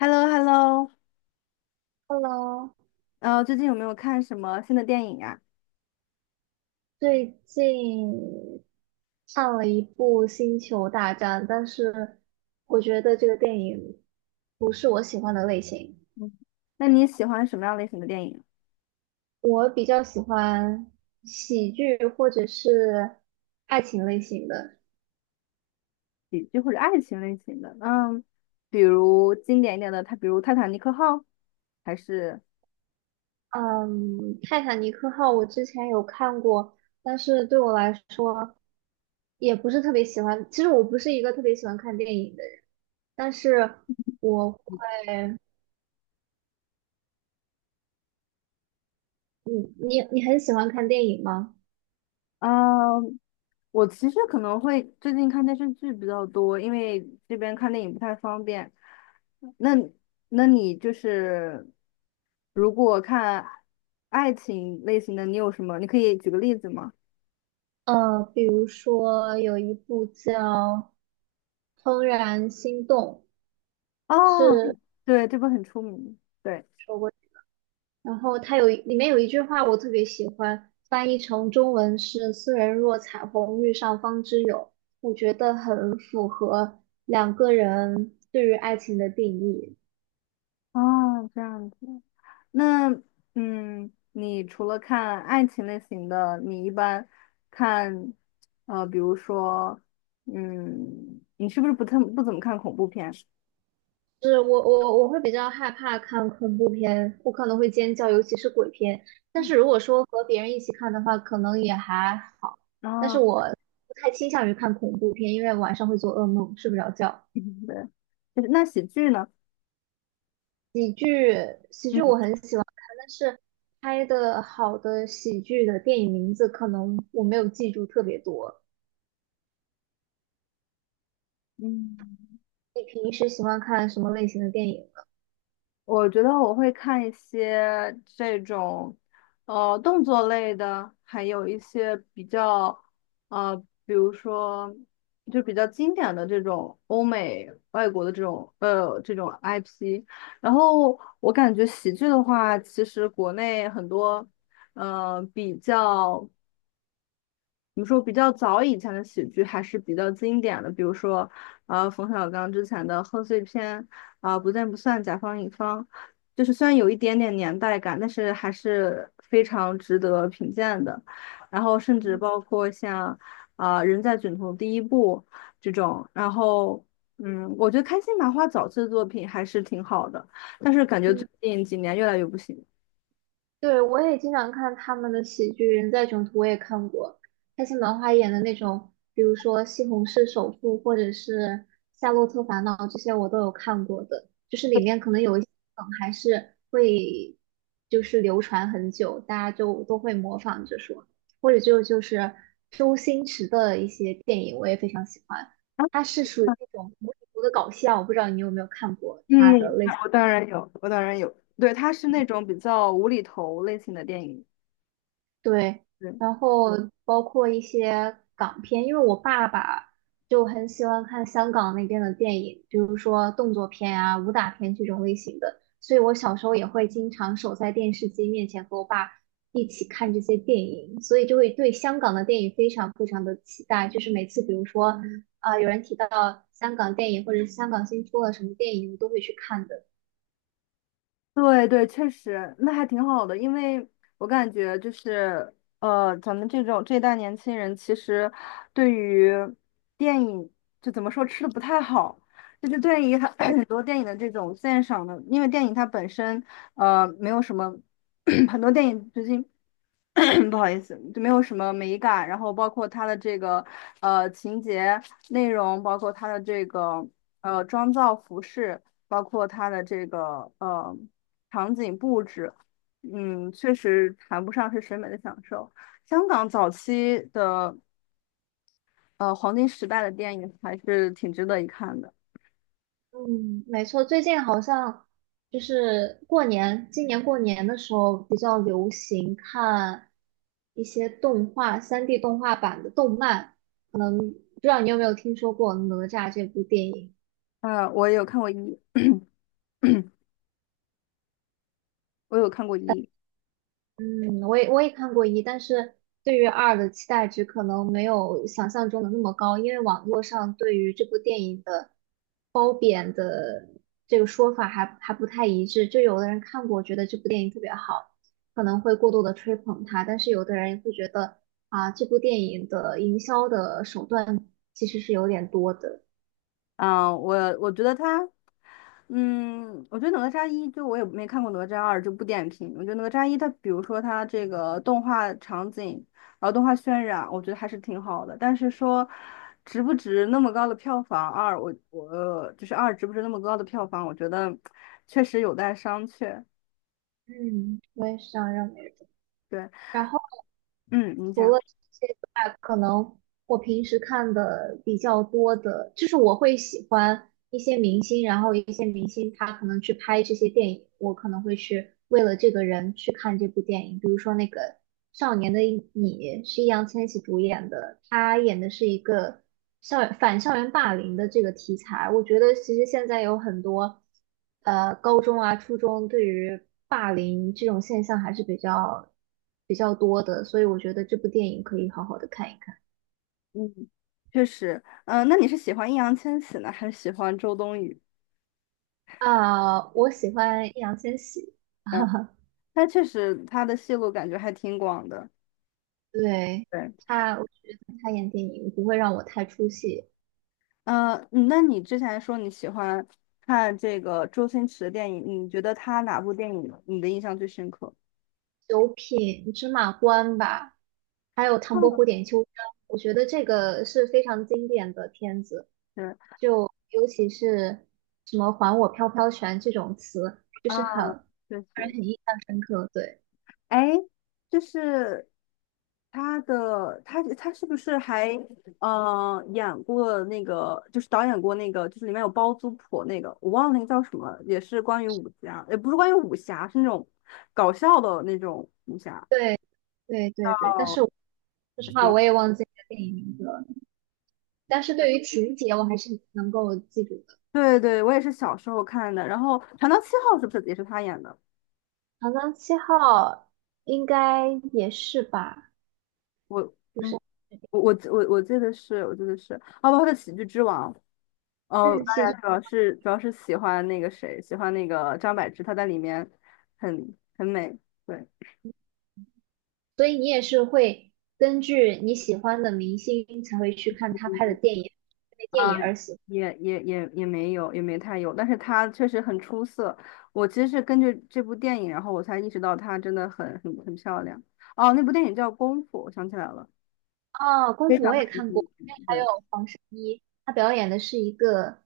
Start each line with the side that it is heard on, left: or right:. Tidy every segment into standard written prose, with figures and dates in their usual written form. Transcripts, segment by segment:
left: h e l l o h e l l o
right: Hello，
left: 最近有没有看什么新的电影呀？
right: 最近看了一部《星球大战》，但是我觉得这个电影不是我喜欢的类型。
left: 嗯，那你喜欢什么样类型的电影？
right: 我比较喜欢喜剧或者是爱情类型的。
left: 喜剧或者爱情类型的？嗯，比如经典一点的，它比如《泰坦尼克号》，还是
right: 嗯，《泰坦尼克号》我之前有看过，但是对我来说也不是特别喜欢。其实我不是一个特别喜欢看电影的人，但是我，你很喜欢看电影吗？
left: 嗯，我其实可能会最近看电视剧比较多，因为这边看电影不太方便。那那你就是如果看爱情类型的，你有什么？你可以举个例子吗？
right: 比如说有一部叫《怦然心动》，
left: 哦，对，这部很出名。对。
right: 说过，然后它里面有一句话我特别喜欢，翻译成中文是"斯人若彩虹，遇上方知有"，我觉得很符合两个人对于爱情的定义。
left: 哦，这样子。那你除了看爱情类型的，你一般看比如说你是不是不太不怎么看恐怖片？
right: 是我会比较害怕看恐怖片，我可能会尖叫，尤其是鬼片。但是如果说和别人一起看的话，可能也还好。但是
left: 啊、
right: 我不太倾向于看恐怖片，因为晚上会做噩梦，睡不着觉。
left: 对，就是那喜剧呢？嗯
right: 但是拍的好的喜剧的电影名字，可能我没有记住特别多。
left: 嗯，
right: 你平时喜欢看什么类型的电影呢？
left: 我觉得我会看一些这种，动作类的，还有一些比较，呃，比如说就比较经典的这种欧美外国的这种，这种 IP。然后我感觉喜剧的话，其实国内很多，呃，比较。怎么说比较早以前的喜剧还是比较经典的，比如说，冯小刚之前的贺岁片，啊、不见不散，甲方乙方，就是虽然有一点点年代感，但是还是非常值得品鉴的。然后甚至
right: 嗯，
left: 包括像，啊、人在囧途第一部这种，然后，嗯，我觉得开心麻花早期的作品还是挺好的，但是感觉最近几年越来越不行。
right: 对，我也经常看他们的喜剧，《人在囧途》我也看过，开心麻花演的那种，比如说《西红柿首富》或者是《夏洛特烦恼》这些，我都有看过的。就是里面可能有一些梗还是会就是流传很久，大家就都会模仿着说，或者就是周星驰的一些电影，我也非常喜欢。
left: 啊。
right: 他是属于那种无厘头的搞笑，我不知道你有没有看过
left: 嗯，
right: 他的
left: 我
right: 类似。
left: 我当然有，我当然有。对，它是那种比较无厘头类型的电影。
right: 对，
left: 对
right: 然后包括一些港片，因为我爸爸就很喜欢看香港那边的电影，比如说动作片啊、武打片这种类型的，所以我小时候也会经常守在电视机面前和我爸一起看这些电影，所以就会对香港的电影非常非常的期待。就是每次比如说有人提到香港电影或者是香港新出了什么电影，我都会去看的。
left: 对对，确实，那还挺好的，因为我感觉就是，咱们这种这一代年轻人，其实对于电影就怎么说吃的不太好，就是对于很 很多电影的这种鉴赏的，因为电影它本身，没有什么 很多电影最近 不好意思，就没有什么美感，然后包括它的这个情节内容，包括它的这个妆造服饰，包括它的这个场景布置，嗯，确实谈不上是审美的享受。香港早期的黄金时代的电影还是挺值得一看的。
right: 嗯，没错，最近好像就是过年，今年过年的时候比较流行看一些动画3D 动画版的动漫，可能不知道你有没有听说过《哪吒》这部电影。
left: 我有看过一，我有看过一。
right: 嗯，我也看过一，但是对于二的期待值可能没有想象中的那么高，因为网络上对于这部电影的褒贬的这个说法还不太一致。就有的人看过，觉得这部电影特别好，可能会过度的吹捧它，但是有的人会觉得啊，这部电影的营销的手段其实是有点多的。
left: 嗯，我觉得他，我觉得哪吒一就我也没看过哪吒二，就不点评。我觉得哪吒一它，比如说它这个动画场景，然后动画渲染，我觉得还是挺好的。但是说值不值那么高的票房，二我就是二值不值那么高的票房，我觉得确实有待商榷。
right: 嗯，我也是这样认为的。
left: 对，
right: 然后。
left: 嗯，你
right: 除
left: 讲，
right: 了这些之外，可能我平时看的比较多的，就是我会喜欢，一些明星，然后一些明星他可能去拍这些电影，我可能会去为了这个人去看这部电影。比如说那个《少年的你》是易烊千玺主演的，他演的是一个校园霸凌的这个题材。我觉得其实现在有很多高中啊、初中对于霸凌这种现象还是比较多的，所以我觉得这部电影可以好好的看一看。
left: 嗯，确实，嗯、那你是喜欢易烊千玺呢，还是喜欢周冬雨？
right: 啊、我喜欢易烊千玺，
left: 嗯，他确实他的戏路感觉还挺广的。
right: 对，
left: 对。
right: 我觉得他演电影不会让我太出戏。
left: 那你之前说你喜欢看这个周星驰的电影，你觉得他哪部电影你的印象最深刻？
right: 九品芝麻官吧，还有唐伯虎
left: 嗯，
right: 点秋香，我觉得这个是非常经典的片子。
left: 是
right: 就尤其是什么"还我飘飘拳"这种词，就
left: 啊，
right: 是很
left: 确
right: 让人
left: 实，
right: 很印象深刻。对，
left: 哎，就是他的他他是不是还演过那个，就是导演过那个，就是里面有包租婆那个，我忘了那个叫什么也是关于武侠，也不是关于武侠，是那种搞笑的那种武侠，
right: 对，对，对，对。但
left: 哦，
right: 是我说实
left: 什
right: 话，
left: 么？
right: 我也忘记这个电影名字了。但是对于情节，我还是能够记住的。
left: 对对，我也是小时候看的。然后《船到七号》是不是也是他演的？
right: 《长江七号》应该也是吧？
left: 我
right: 就
left: 嗯，
right: 是。
left: 我我我我记得是，我记得是，哦，包括他的《喜剧之王》。哦，
right: 嗯，是
left: 当然主要是喜欢那个谁，喜欢那个张柏芝，她在里面很美。对，
right: 所以你也是会根据你喜欢的明星才会去看他拍的
left: 嗯
right: 电影，因为电
left: 啊，
right: 影而喜
left: 也没有，也没太有，但是她确实很出色。我其实是根据这部电影，然后我才意识到她真的很漂亮。哦，那部电影叫《功夫》，我想起来了，
right: 欢。哦，功
left: 非
right: 夫
left: 常
right: 我
left: 非
right: 也
left: 常
right: 看过，
left: 经典
right: 还
left: 对。
right: 有黄圣依，她表演的是一个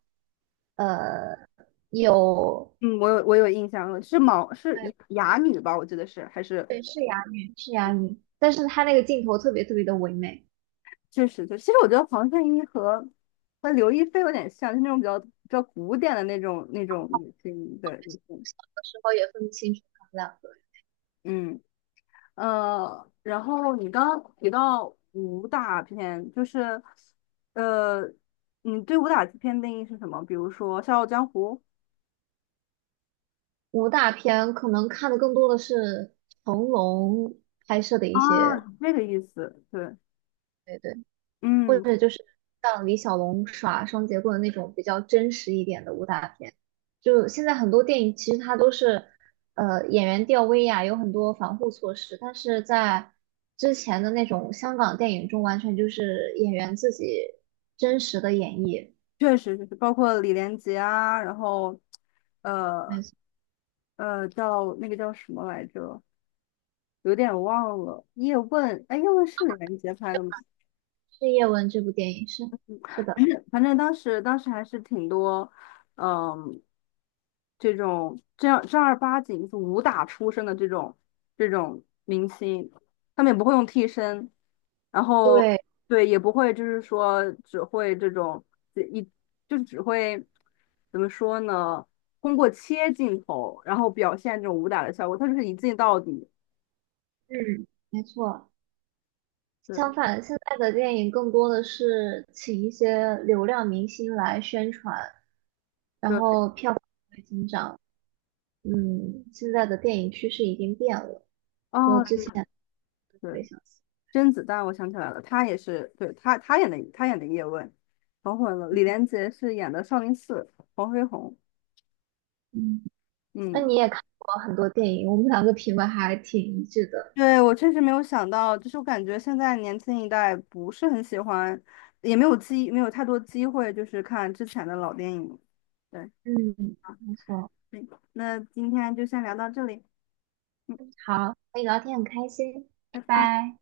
right: 有，
left: 嗯，我有印象了，是
right: 对
left: 哑女吧？我记得是还是
right: 对，是哑女，是哑女，但是她那个镜头特别特别的唯美，有
left: 确实就，其实我觉得黄圣依和刘亦菲有点像，就那种比较比较古典的那种女性的女性。
right: 时候也分不清楚他们两个人。
left: 嗯然后你刚刚提到武打片，就是呃，你对武打片定义是什么？比如说《笑傲江湖》
right: 武打片可能看的更多的是成龙拍摄的一
left: 啊，
right: 些。
left: 这个意思，对，
right: 对对。或
left: 嗯。
right: 者就是像李小龙耍双截棍的那种比较真实一点的武打片。就现在很多电影其实它都是，演员吊威亚，有很多防护措施，但是在之前的那种香港电影中，完全就是演员自己真实的演绎。
left: 确实就是包括李连杰啊，然后
right: 没
left: 呃
right: 错，
left: 叫那个叫什么来着，有点忘了。叶问，哎，叶问是李连杰拍的吗？
right: 是叶问这部电影是的，
left: 反正当时还是挺多，嗯，这种正儿八经就是武打出身的这种明星，他们也不会用替身，然后
right: 对，
left: 对也不会就是说只会这种一就是只会怎么说呢？通过切镜头，然后表现这种武打的效果，他就是一镜到底。
right: 嗯，没错。相
left: 对
right: 反，现在的电影更多的是请一些流量明星来宣传，然
left: 对，
right: 后票房会增长。嗯，现在的电影趋势已经变了，和
left: 哦，
right: 之
left: 对
right: 前不
left: 对。
right: 太相似。
left: 甄子丹，我想起来了，他也是，对，他演的叶问，搞混了。李连杰是演的少林寺黄飞鸿。
right: 嗯，那
left: 嗯，
right: 你也看过很多电影，我们两个品味还挺一致的。
left: 对，我确实没有想到，就是我感觉现在年轻一代不是很喜欢，也没有太多机会，就是看之前的老电影。对，
right: 嗯，没错。
left: 嗯那今天就先聊到这里，
right: 好，和你聊天很开心，拜
left: 拜拜。
right: 拜。